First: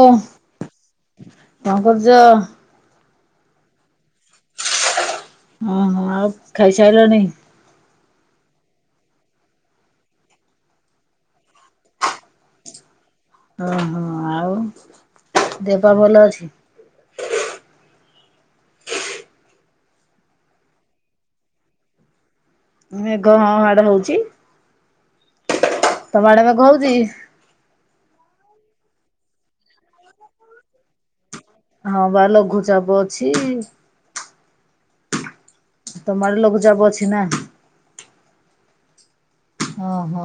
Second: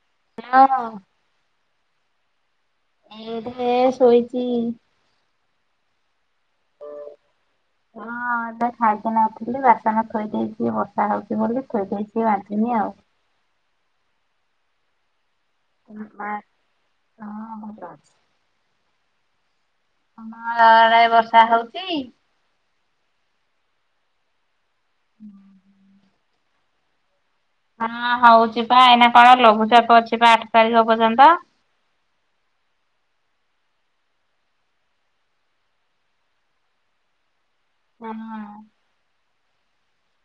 ଓଁ। ହେଲୋ। କଣ କରୁଚ? ଏଇଠିହେ ଶୋଇଚି। ହଁ ହଁ ଆଉ ଖାଇସାରିଲଣିି? ହଁ ଏବେ ଖାଇକିନା ଆସିଲି ବାସନ ଥୋଇ ଦେଇଚି ବର୍ଷା ହୋଉଚି ବୋଲି ଥୋଇ ଦେଇଚି ମାଜିନି ଆଉ। ଓ ହୋ ଆ ଆଉ। ଦେହ ପା ଭଲ ଅଛି? [inaudible] ତମ ଘର ଆଡେ ବର୍ଷା ହଉଚି କି? ମେଘ ହଁ ହାଡେ ହଉଚି। [inaudible] ତମ ଆଡେ ମେଘ ହଉଚି? ହଁ ହଉଛି ପା ଏାଇନା କଣ ଲଘୁଚାପ ଅଛି ପା ଆଠ ତାରିଖ ପର୍ଯ୍ୟନ୍ତ। ହଁ ପା ଲଘୁଚାପ ଅଛି। ତମ ଆଡେ ଲଘୁ ଚାପ ଅଛି ନା? ହଁ। ଓହୋ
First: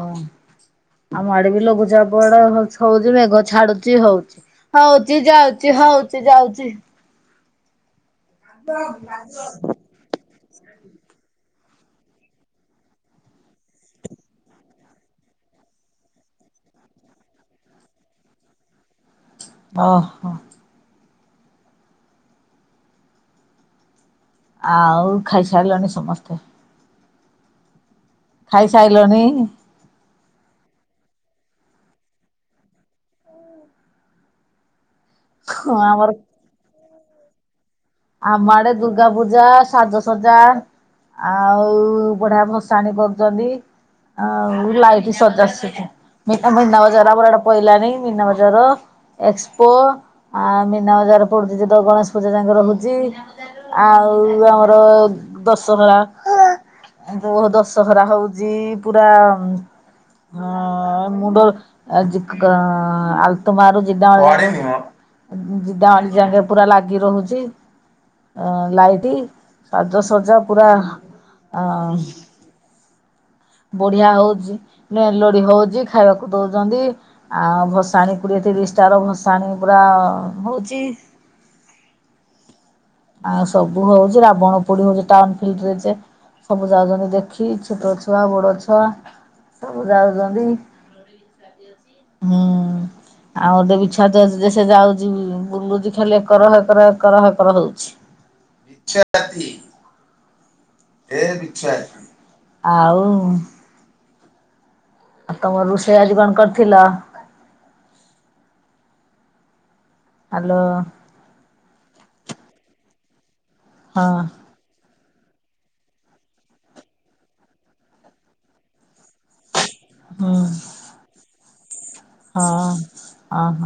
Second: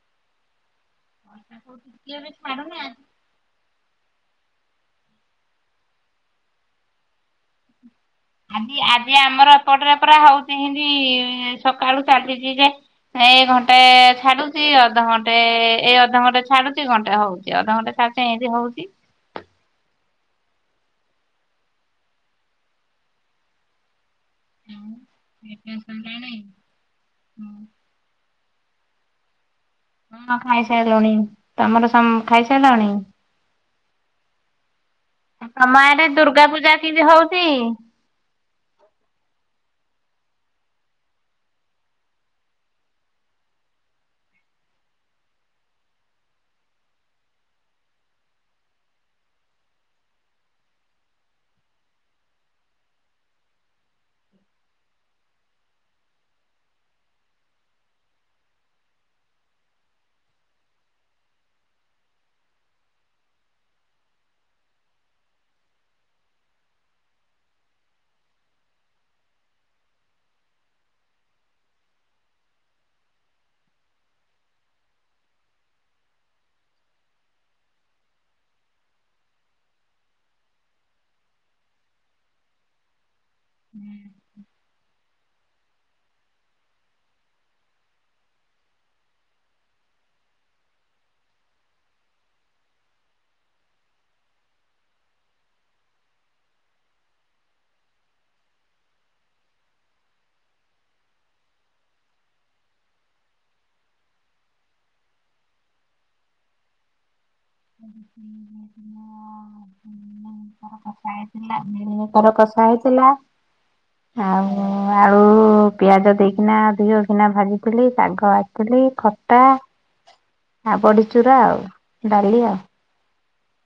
ଆମ ଆଡେ ବର୍ଷା ବି କୋଉଠି ଟିକେ ଲଘୁଚାପ ବି ୟାଡେ ଛାଡୁନି ଆଜି ହଉଚି ମେଘ ଛାଡୁଚି ହଉଚି। ହଉଚି ଯାଉଚି ହଉଚି ଯାଉଚି। ଆଜି ଆଜି ଆମର ଏପଟରେ ପୁରା ହଉଚି ହେମିତି ସକାଳୁ ଚାଲିଛି ଯେ ଏଇ ଘଣ୍ଟେ ଛାଡୁଚି ଅଧଘଣ୍ଟେ ଏଇ ଅଧଘଣ୍ଟେ ଛାଡୁଚି ଘଣ୍ଟେ ହଉଚି ଅଧଘଣ୍ଟେ ଛାଡୁ ସେମିତି ହଉଚି। ଓ ହୋ। ଆଉ ଖାଇସାରିଲଣି ସମସ୍ତେ? [inaudible] ଖାଇସାରିଲନି? ହଁ ଖାଇସାରିଲୁଣି ତମର ସମ ଖାଇସାରିଲଣି? [unintelligible] ହଁ ତମ ଏଡେ ଆମର ଦୁର୍ଗା ପୂଜା କିମିତି ହୋଉଚି? ଆମ ଆଡେ ଦୂର୍ଗା ପୂଜା ସାଜ ସଜା ଆଉ ବଢିଆ ଭଷାଣି କରୁଚନ୍ତି। ଆଉ ଲାଇଟ୍ ସଜାଡୁ ଚନ୍ତି। ମିନା ମିନା ବଜାର ୟାଡେ ପଇଲାଣି ମିନା ବଜାର। ଏକ୍ସପୋ ଆ ମିନା ବଜାର ପଡ଼ୁଚି ଯେ ଗଣେଶ ପୂଜା ଯାଙ୍କ ରହୁଚି। ଜେ ଆଉ ଆମର ଦଶହରା। ଦୋ ଦଶହରା ହଉଚି ପୁରା ହଁ ମୁଣ୍ଡ ଯୋ୍। ଆଜି ଆଲତୁ ମାରୁ ଜିଦା। ଜିଡା ଆଯି ଯାଙ୍କେ ପୁରା ଲାଗି ରହୁଛି। ଲାଇଟି୍ ସାଜସଜା ପୁରା। ବଢିଆ ହଉଛି ମେଲୋଡି ହଉଛି ଖାଇବାକୁ ଦଉଛନ୍ତି। ଆଉ ଭସାଣି କୋଡିଏ ତିରିଶି ଟା ର ଭସାଣି ପୁରା ଅ ହଉଛି। ଆଉ ସବୁ ହଉଛି, ମିଲମିକର ରାବଣ ପୋ ପୋଡି ହଉଛି ଟାଉନ ଫିଲଡିରେ ଯେ ସବୁ ଯାଉଛନ୍ତି ଦେଖି ଛୋଟ ଛୁଆ, ବଡ ଛୁଆ। ସବୁ ଯାଉଛନ୍ତି, ତମର ଇଚ୍ଛା ବି ଅଛି, ହୁଁ। ଆଉ ଗୋଟେ ବି ଛୁଆଟେ ଅଛି ଯେ ଯାଉଛି ବୁଲୁଛି ଖାଲି ଏକର ହେ କର ଏକରହେ କର ହଉଛି। ଛ ଇଚ୍ଛା ଅଛି। ଏ ବିଛା ଆଉ। ଆଉ ତମର ରୋଷେଇ ଆଜି କଣ କରିଥିଲ? କ [unintelligible] ହାଲୋ ହେଲା ମୁଁ ତାର କଷା ହେଇଥିଲା, ହଁ ଆଉ। ଆଳୁ ପିଆଜ ଦେଇକିନା ଦିହ କିନା ଭାଜିଥିଲି ଶାଗ ଆସିଥିଲି ଖଟା। ହଁ। ଆ ବଡ଼ିଚୁରା ଆଉ। ଡାଲି ଆଉ। ହଁ, ଅହ,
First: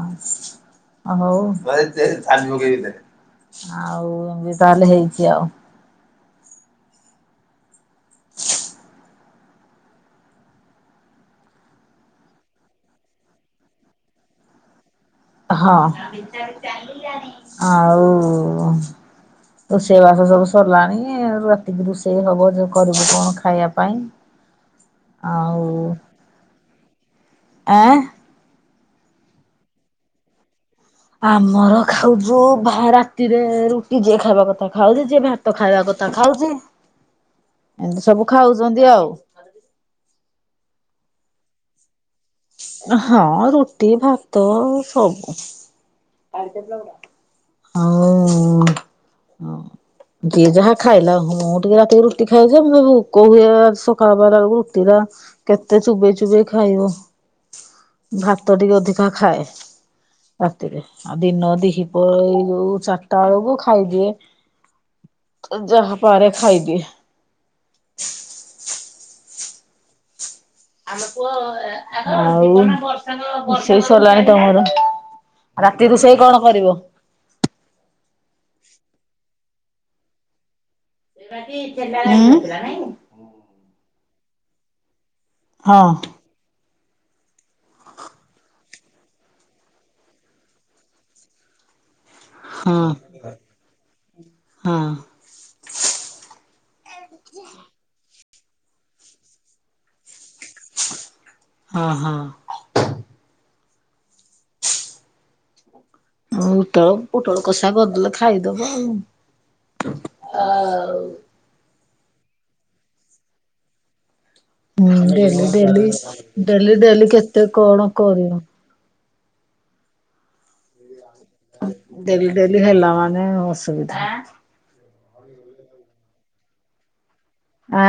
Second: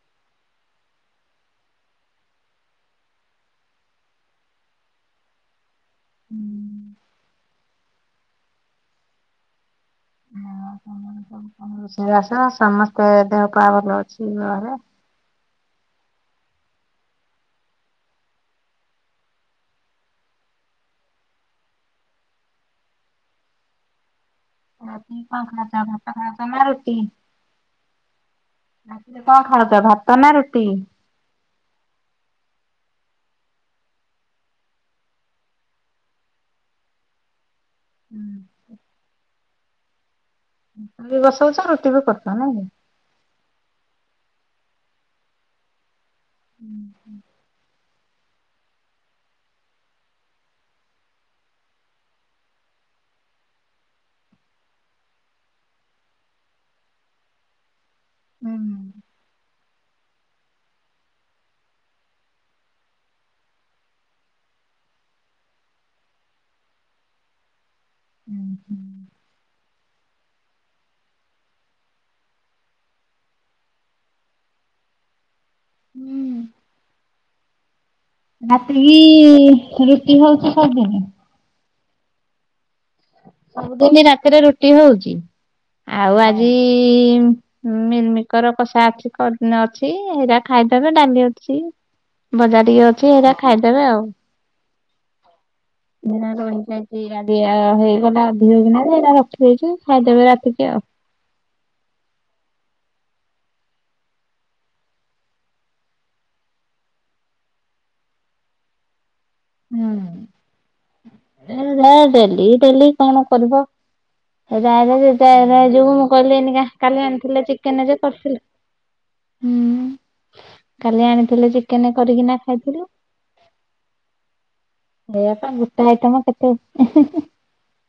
ହଁ ହଉ ଦେ ଚାବି ପକେଇବି ଦେ। ଆଉ ଏମ ବି ତାହେଲେ ହେଇଛି ଆଉ। ହୁଁ। [inaudible] ଅ ହ ହଁ ରୋଷେଇ ବାସ ସମସ୍ତେ ଦେହ ପା ଭଲ ଅଛି ଘରେ। ହଁ, ଆଉ ରୋଷେଇ ବାସ ସବୁ ସରିଲାଣି, ଏ ରାତିକି ରୋଷେଇ ହବ ଯୋଉ କରିବୁ କଣ ଖାଇବା ପାଇଁ। ହ। ରାତି କି କଣ ଖାଉଛ, ଭାତ ଖାଉଛ ନା ରୁଟି? ଆଁ। ରାତିରେ କଣ ଖାଉଛ ଭାତ ନା ରୁଟି? ଆମର ଖାଉଛୁ ଭା ରାତିରେ ରୁଟି ଯିଏ ଖାଇବା କଥା ଖାଉଛି, ଯିଏ ଭା ତ ଖାଇବା କଥା ଖାଉଛି, ଏମିତି ସବୁ ଖାଉଛନ୍ତି ଆଉ। ବି ବସାଉଛ ରୁଟି ବି କରୁଛ ନାଇଁକି। ହଁ ରୁଟି, ଭାତ ସବୁ କୁ [unintelligible] ଆଉ ହ। ଯିଏ ଯାହା ଖାଇଲା, ମୁଁ ଟିକେ ରାତିରେ ରୁଟି ଖାଇଯେ, ମୁଁ ଭୁକ ହୁଏ ସକାଳ ପହିଲା ବେଳକୁ ରୁଟି ଟା କେତେ ଚୁବେଇ ଚୁବେେଇ ଖାଇବ, ହୁଁ ଭାତ ଟିକେ ଅଧିକା ଖାଏ। ରାତିରେ ଆଉ ଦିନ ଦିହି ପ ଏ ଯୋଉ ଚାରିଟା ବେଳକୁ ଖାଇଦିଏ। ଯାହା ପାରେ ଖାଇଦିଏ। ଆଉ ସେଇଷରିଲାଣି ତମର। ରାତି ରୋଷେଇ କଣ କରିବ? ରାତି କି ରୁଟି ହଉଛି ସଵୁଦିନି। ଚୋଥିଲା ନାଇଁ [inaudible] ସବୁଦିନି ରାତିରେ ରୁଟି ହଉଛି, ହଁ ଆଉ ଆଜି ଇମ୍ ମିଲମିକର କଷା ଅଛି, କ ଅଛି ହେଇରା ଖାଇଦେବେ, ଡାଲି ଅଛି। ହ ବଜା ଟିକେ ଅଛି ହେଇରା ଖାଇଦେବେ ଆଉ। ହଁ। ହେନା ରହିଯାଇଛିା ଗାଧିଆ ହେଇଗଲା ଅଧିକ ବିନା ଯେ ହେଇରା ରଖିଦେଇଛି, ଖାଇଦେବେ ରାତିକି ଆଉ। ହଁ, ହଁ। ହ [unintelligible] [inaudible] ପୋଟଳ କଷା କରିଦେଲେ ଖାଇଦବ ହୁଁ ଆଉ ଡେଲି ଡେଲି କଣ କରିବ। ରାଜ ହୁଁ ଡେଲି ରାଜ ଯ ଡେଲି ମୁଁ କହିଲି ଏ ଡେଲି କାଲି ଡେଲି ଆଣିଥିଲ କେତେ କଣ ଚିକେନରେ କରିବ। କରିଥିଲ। ହୁଁ କାଲି ଆଣିଥିଲଥିଲେ ଚିକେନ କରିକି ଡେଲି ନା ଡେଲି ଖାଇଥିଲୁ। ହେଲା ମାନେ ଅସୁବିଧା। ଏପ ଗୁଟ ଆଇଟମା କେତ [unintelligible] ଆ।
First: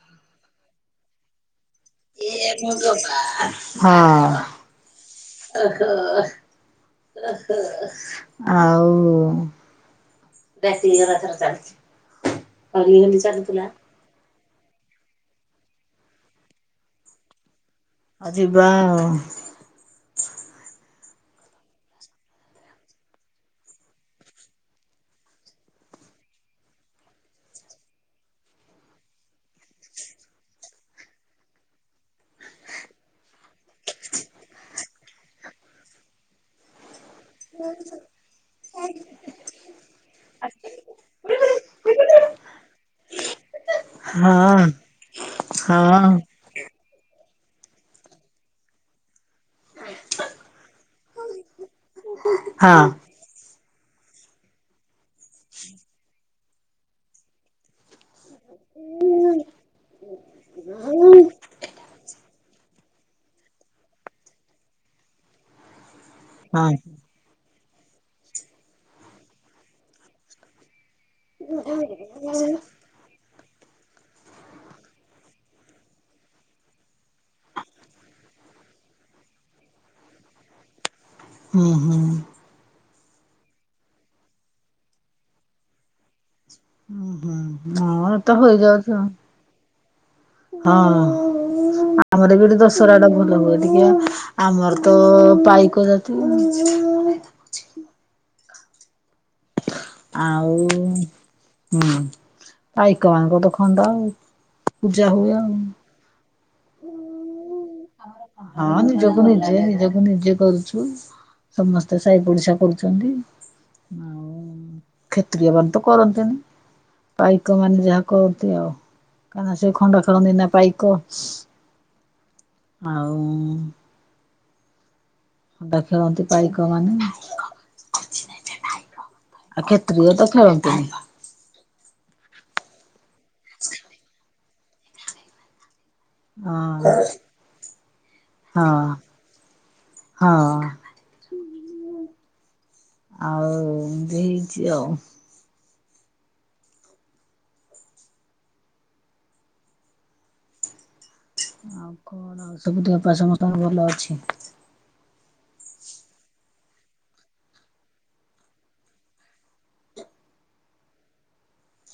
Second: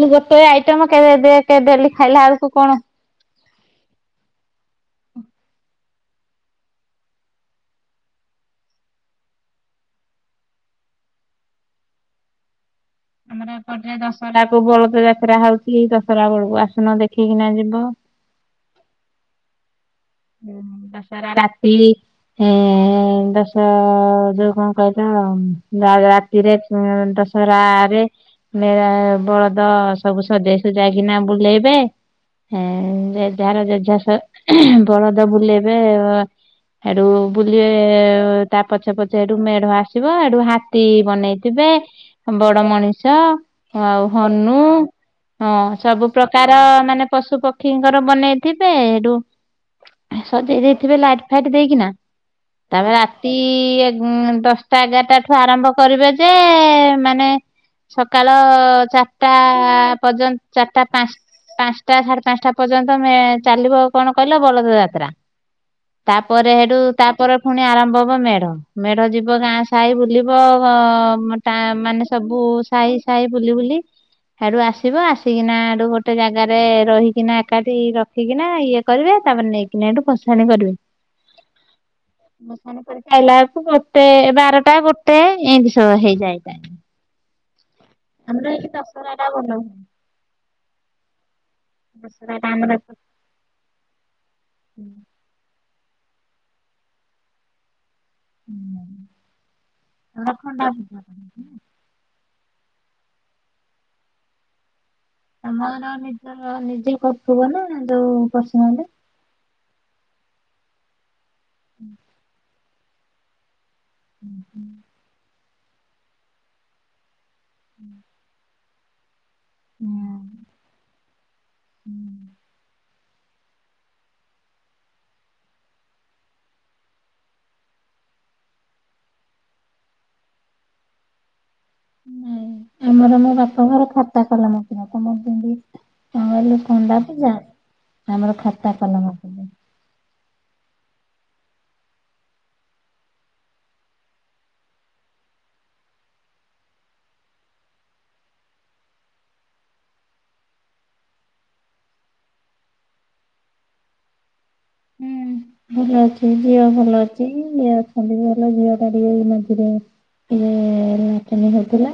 ମୁଁ ଗୋଟେ ଆଇଟମ କେବେ ଦେ କେବେ ଏ ହଁହ ଆଉ। ସ ରଖରେ ଚାଲିଛି। ଆମର ଏ ପେ ଦଶହରା କୁ ବଳଦ ଯାତ୍ରା ହଉଛି ଦଶହରା ବେଳକୁ ଆସୁନ ଦେଖିକିନା ଯିବ। ଅଜିିବା ଆଉ। ହୁଁ ଦଶରା ରାତିି। ହଁ ଦଶ ଯୋଉ କଣ କହିଲ ରେ ଦଶରାାରେରେ ମ ବଳଦ ସବୁ ସଜେଇ ସ ଯାଇକିନା ବୁଲେଇବେ। ହଁ ଯାହାର ଜଜସ ହଳଦ ବୁଲେଇବେ ଆଡୁ। ବୁଲିବେ ତା ପଛେ ପଛେ ଏଠୁ ମେଢ ଆସିବ ଏଠୁ ହାତୀ ବନେଇଥିବେ। ବଡ ମଣିଷ ଆଉ ହନୁ ଆଉ ହ ହଁ ସବୁ ହଁ ପ୍ରକାର ତାର ମାନେ ପଶୁ ପକ୍ଷୀଙ୍କର ବନେଇଥିବେ ଏଇଠୁ ସଜେଇ ଦେଇଥିବେ ଲାଇଟ ଫାଇଟ ଦେଇକିନା ହଁ ତାପରେ ରା ଦଶଟା ଏଗାରଟା ଠୁ ଆରମ୍ଭ କରିବେ ଯେ ମାନେ। ସକାଳ ଚାରିଟା ପର୍ଯ୍ୟନ୍ତ ଚାରିଟା ପାଞ୍ଚ ପାଞ୍ଚଟା ସାଢେ ପାଞ୍ଚଟା। ପର୍ଯ୍ୟନ୍ତ ଚାଲିବ କଣ କହିଲ ବଳଦ ଯାତ୍ରା ତାପରେ ହଁ ହେଠୁ ତା ପରେ ପୁଣି ଆରମ୍ଭ ହବ ମେଢ ମେଢ ଯିବ ଗାଁ ସାହି ବୁଲିବ ଟ ମାନେ ସବୁ ସାହି ସାହି ବୁଲି ବୁଲି ସେଡୁ ଆସିବ ଆସିକିନା ଆଡୁ ଗୋଟେ ଜାଗାରେ ରହିକିନା ଏକାଠି ରଖିକିନା ଇଏ କରିବେ ତାପ ନେଇକିନା ଏଇଠୁ ଖସାଣି କରିବେ। ହୁଁ ହୁଁ। ମ କରି ଖାଇଲା ବେକୁ ଗୋଟେ ବାରଟା ଗୋଟେ ଏଇତିିଶ ହେଇଯାଏ। ଟାଇମ୍। ହ ହ ହଁ ତ ଆମର ଏଠି ହୋଇଯାଉଛି ହଁ। ଦଶହରା ଟା ଭଲ ହୁଏ ଆମର ଦଶହରା ବି ଟା ଗଟେ ଦଶହରା ଟା ଭଲ ହୁଏ ଟିକେ ଆମର ତ ପାଇକ ଜ [inaudible] ଆମର ଆଉ। ଖଣ୍ଡା ପୂଜା କରନ୍ତି ନା ହୁଁ ଭାଇ କବାନ କ ଦ ଖଆନ୍ଦ ଆଉ ପୂଜା ହୁଏ ଆଉ। ତ ନିଜେ କରୁଥିବ ନା। ଯୋଉ ହଁ ପର୍ସନାଲ? ନିଜକୁ ନିଜେ ନିଜକୁ ନିଜେ କରୁଛୁ ସମସ୍ତେ ଓଡ଼ିଶା କରୁଛନ୍ତି ନା ହୁଁ ହୁଁ। କ୍ଷେତୁରିୟ ମାନ ତ କରନ୍ତିନି ପାଇକ ମାନେ ଯାହା କରନ୍ତି ଆଉ। କଁ ସେ ଖଣ୍ଡ ହୁଁ ଖେଳନ୍ତିି ନା ପାଇକ। ହୁଁ। ଆଉ ଖଣ୍ଡା ଖେଳନ୍ତି ପାଇକ ମାନେ କିଛି ନାଇଁ ଯା। ପାଇକ ଆଉ କ୍ଷେତ୍ରୀୟ ତ ଖେଳନ୍ତିନି। ନାଇଁ ଆମର ମୋ ବାପା ଘର ଖାତା କଲା ନ ଥିଲ ତମର ଯେମିତି ଆମେ ହେଲୁ ହଁ ଖଣ୍ଡାୟତ ଜା ଆମର ହଁ। ଖାତା କଲମ ଥିଲା। ହଁ। ଆଉ ଏମିତି ହେଇଛି ଆଉ। ଆଉ କଣ ଆଉ ସବୁ ଦେହ ପା ସମସ୍ତଙ୍କର ଭଲ ଅଛି? ଭଲ ଅଛି ଝିଅ ଭଲ ଅଛି ଏ ଅଛନ୍ତି ଭଲ ଝିଅ ଟା ଟିକେ ଏଇ ମଝିରେ ଇ ଲାଟିନୀ ହଉଥିଲା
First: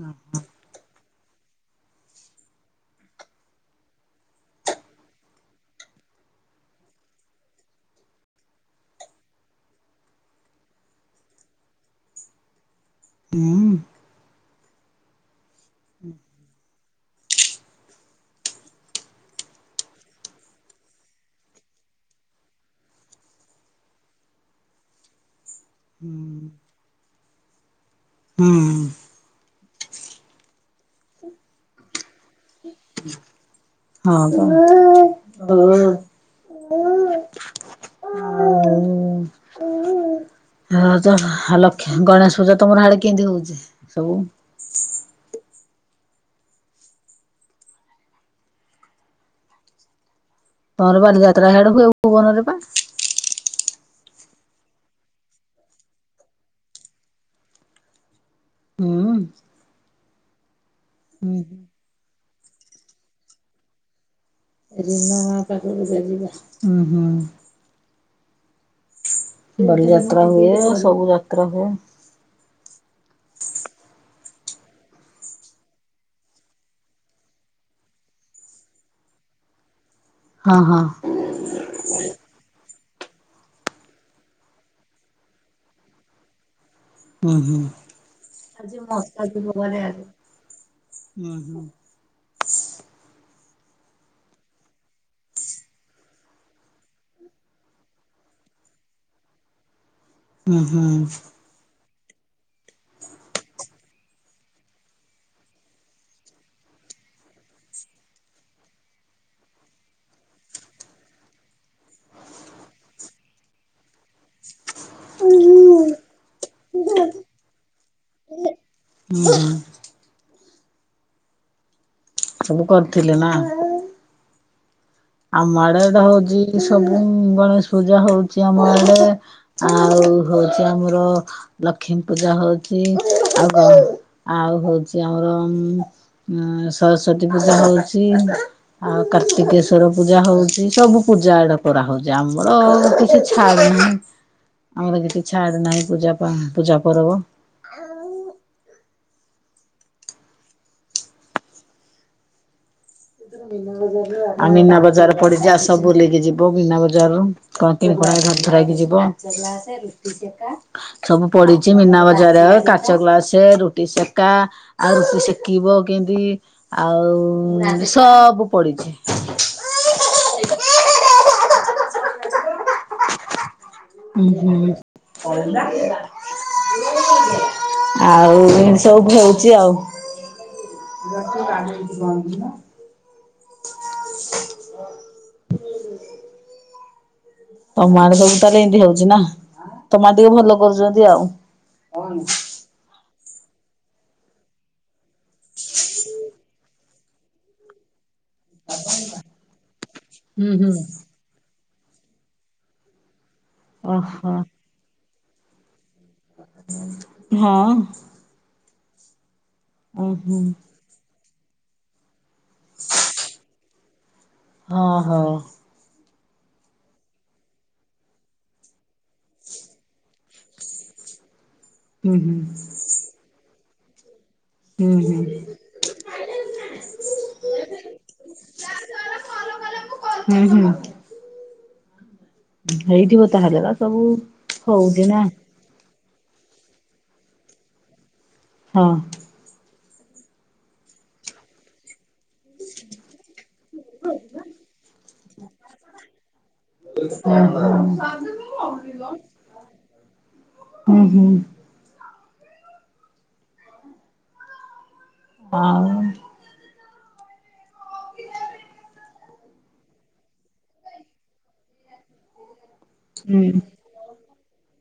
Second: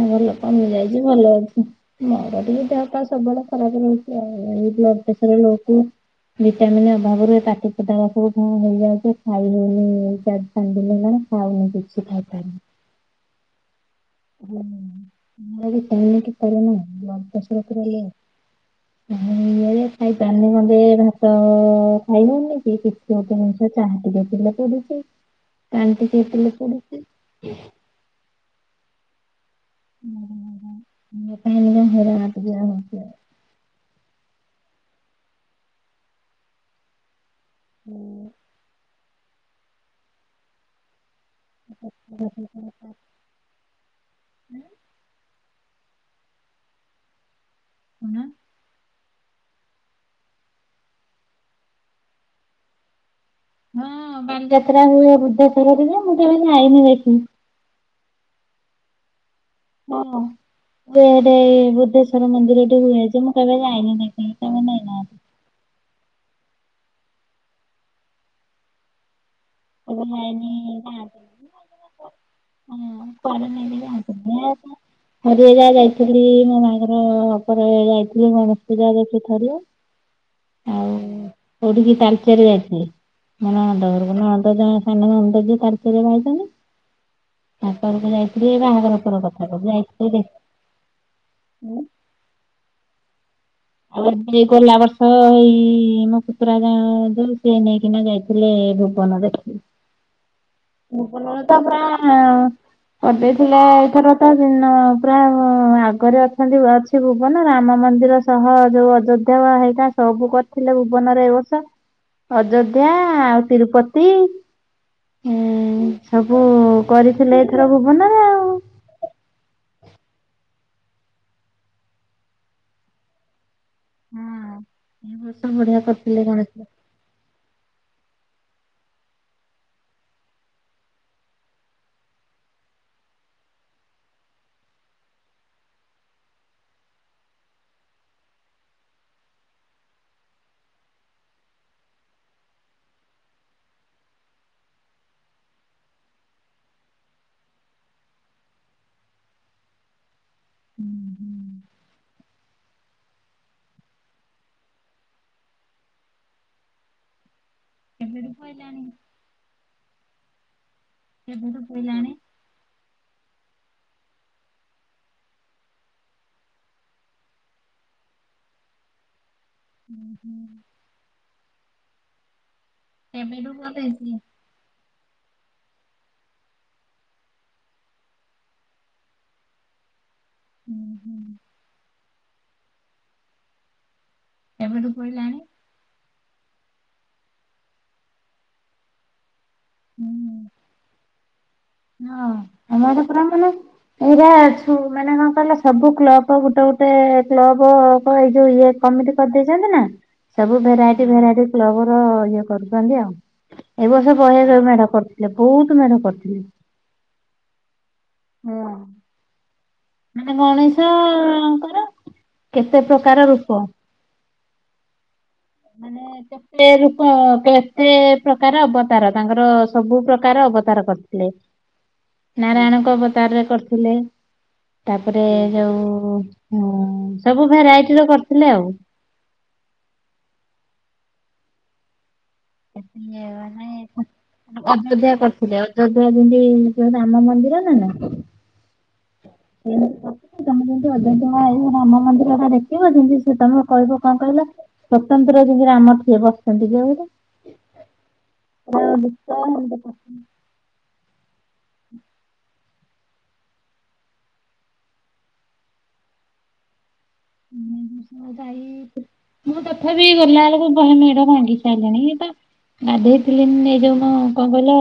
ଏ ଭଲ କମି ଯାଇଛି ଭଲ ଅଛି। ମୋର ଟିକେ ଦେହପା ସବୁବେଳେ ଖରାପ ରହୁଛି ଆଉ ଏଇ ବ୍ଲଡପ୍ରେସର ଲୋ କୁ ଭିଟାମିିନ ଅଭାବରୁ ଏ ପାଟି ପୁଟା ଗୁରା ସବୁ ଉଁ ହେଇଯାଉଛି ଖାଇ ହଉନି ଏଇ ଚାର ଚାରିଦିନି ହେଲାଣି ଖାଉନି କିଛି ଖାଇପାରୁନି। ହୁଁ। [unintelligible] ବ୍ଲଡ ପ୍ରେସର୍ ପୁରା ଲୋ। [inaudible] [unintelligible] ଖାଇପାରୁନି ଗଣ୍ଡେ ଭାତ ଖାଇ ନଉନି କି କିଛି ଗୋଟେ ନୁ। ସେ ଚାହା ଟିକେ ପିଲେ ପଡୁଛି। [inaudible] ପାଣି ବି ପିଇସାରିଲେ ପୋଡୁଛି। ହୁଁଁ ହୁଁ। [unintelligible] ହଁ ପା [unintelligible] ହୁଁ। [unintelligible] ଲକ୍ଷେ ଗଣେଶ ପୂଜା ତମର ହାଡେ କେମିତି ହଉଛି ସବୁ? ଉନା। ତମର ବାଲି ଯାତ୍ରା ହିଆଡେ ହୁଏ ଭୁବନରେ ପା? ହଁ ବାଲିଯାତ୍ରା ହୁଏ ବୃଦ୍ଧେଶ୍ୱରରେ ଯେ ମୁଁ କେବେ ଯାଇନି ଦେଖି। ହୁଁ। ହଁ ହୁଏ ଠେ ଏଇ ବୁଦ୍ଧେଶ୍ଵର ମନ୍ଦିର ଟେ ହୁଏ ଯେ ମୁଁ କେବେ ଯାଇନି ଦେ ରିନା ଅପା କୁଆଡେ ଯେ ଯିବା ହୁଁ ହୁଁ। ବାଲି କେବେ ଯାତ୍ରା ଯାଇନି ହୁଏ ସବୁ ଯାଆନ୍ତିନି। ଯାତ୍ରା ହୁଏ। [unintelligible] ଥରିଏ ଯା ଯାଇଥିଲି ମୋ ମୋବାହାଘର ପରେ ଯାଇଥିଲି ଗଣେଷ ପୂଜା ଦେଖିଥରିଏ। ହଁ ହଁ। କଉଠିକି ତାଲଚେର ଯାଇଥିଲି। ମୋ ନଣନ୍ଦ ଘରକୁ ନଣନ୍ଦ ଜଣେ ସାନ ନଣଦ ଯିଏ ତାଳଚେରେ ବାହା ହେଇଛନ୍ତି। ହୁଁ ହୁଁ। ତାପରକୁ ଯାଇଥିଲି ଆଜି ବାହାଘର ଉପ ମଶା ଯିବ କଥା କ ଘରେ ଆଉ। ଯାଇଥିଲି ହୁଁ ହୁଁ ଦେଖ ଉଁ? ଆଉ ଯେ ଗଲା ବର୍ଷ ଏଇ ମୋ ପୁତୁରା ଗାଁ ଯଉ ସେ ନେଇକିନା ଯାଇ ଥିଲେ ଭୁବନ ଦେଖି। ହୁଁ ହୁଁ ଭୁବନ ଟା ପୁରା କରିଦେଇଥିଲା ଏଥର ତ ନ ପୁରା ଆଗରେ ଅଛନ୍ତି ଅଛି ଭୁବନ ରାମ ମନ୍ଦିର ସହ ଯୋଉ ଅଯୋଧ୍ୟା ବା ହେଇଗା ସବୁ କରିଥିଲେ ଭୁବନରେ ଏ ବର୍ଷ। ଅଯୋଧ୍ୟା ଆଉ ତିରୁପତି ହୁଁ ସବୁ କରିଥିଲେ ଏଥର ଭୁବନରେ ଆ ହୁଁ ହୁଁ। ସବୁ କରିଥିଲେ ନା ହୁଁ। ଆମ ଆଡେ ତ ହଉଛି ସବୁ, ଗଣେଶ ପୂଜା ହଉଛି ଆମ ଆଡେ ଆଉ ହଉଛି ଆମର ଲକ୍ଷ୍ମୀ ପୂଜା ହଉଛି। ଆ ଆଉ ହଉଛି ଆମର ଉ ସରସ୍ଵତୀ ପୂଜା ହଉଛି। ଆଉ କାର୍ତ୍ତିକେସୋ ସ୍ୱର ପୂଜା ହଉଛି ସବୁ ପୂଜା ଆଡେ କରାହଉଛି। ଆମର କିଛି ଛାଡୁନି ଆମର କିଛି ଛାଡୁ ନାହିଁ ପୂଜା, ପୂଜା ପର୍ବ [unintelligible] ଆ ମୀନା ବଜାର ପଡିଛି ଆସ ବୁଲକି ଯିବ, ମୀନା ବଜାରରୁୁ। କେବେଠୁ ପଇଲାଣି [unintelligible] ସବୁ କେବେଠୁ ପଡିଛି ମୀନା ପଇଲାଣି ବଜାର, କା କାଚ ଗ୍ଲାସେ, ରୁଟି ସେକା ଆଉ ରୁଟି ସେକିବ କେମିତି ଆଉ ସଅବୁ ପଡିଛି। [inaudible] ଏବେ ଠୁ [unintelligible] ଆଉ ଏ ସବୁ ହେଉଛି ଆଉ। [unintelligible] ଏବେଠୁ କହିଲାଣି। ତମଆଡେ ସବୁ ତାହେଲେ ଏମତି ହଉଛି ନା, ତମ ଆଡେ ଟିକେ ହୁଁ। ଭଲ କରୁଛନ୍ତି ଆଉ। ହଁ, ଆମ ଆଡେ ପୁରା ମାନେ ଏଇରା ଅଛୁ ମାନେ କଣ କହିଲ ସବୁ କ୍ଲବ ଗୋଟେ ଗୋଟେ କ୍ଲବ ଏଇ ଯୋଉ ଇଏ କମିଟି କରିଦେଇଛନ୍ତି ନା, ହୁଁ ସବୁ ହୁଁ ଭେରାଇଟି ଭେରାଇଟି କ୍ଲବ ର ଇଏ କରୁଛନ୍ତି ଆଉ। ଏ ବର୍ଷ ଓହୋ। ବହେ ମେଢ କରିଥିଲେ। ବହୁତ ମେଢ କରିଥିଲେ। ହଁ। ହଁ। ଓହୋ। ମାନେ ଗଣେଶଙ୍କର କେତେ ପ୍ରକାର ରୂପ। ହଁ ହଁ। ମାନେ କେତେ ରୂପ, କେତେ ପ୍ରକାର ଅବତାର ତାଙ୍କର ସବୁ ପ୍ରକାର ପ୍ରକାର ଅବତାର କରିଥିଲେ। ହୁଁ ହୁଁ ନାରାୟଣଙ୍କ ଅବତାରରେ କରିଥିଲେ। ହୁଁ ତାପରେ ଯୋଉ ସବୁ ଭେରାଇଟିର କରିଥିଲେ ଆଉ। ହୁଁ ହୁଁ। ହେଇଥିବ ତାହେଲେ ମାନେ ବା ସବୁ ହଉଛି ଅଯୋଧ୍ୟା ନା କରିଥିଲେ ଅ ଅଯୋଧ୍ୟା ଯେମିତି ଯୋଉ ରାମ ମନ୍ଦିର ନା ନା ହଁ। ମେ ଯେମିତି ଅଯୋଧ୍ୟା ଆଇ ରାମ ମନ୍ଦିର ଦେଖିବ ଯେମିତି, ସେ ତମେ କହିବ କଣ କହିଲ? ସ୍ୱତନ୍ତ୍ର ଯେମିତି ରାମ ଟିଏ ବସିଛନ୍ତି [unintelligible] ଓ ହଁ। [unintelligible] ହୁଁ ହୁଁ। ହଁ। ଉଁ ହୁଁ ଦାଇ ମୁଁ ତଥାପି ଗଲାବେେଳକୁ ବହେ ଭୋଗ ବାଣ୍ଟି ସାଇଲେଣି ଇଏ ତ ଗାଧେଇଥିଲି ହୁଁ। ଏଇ ଯୋଉ ମ କଣ କହିଲ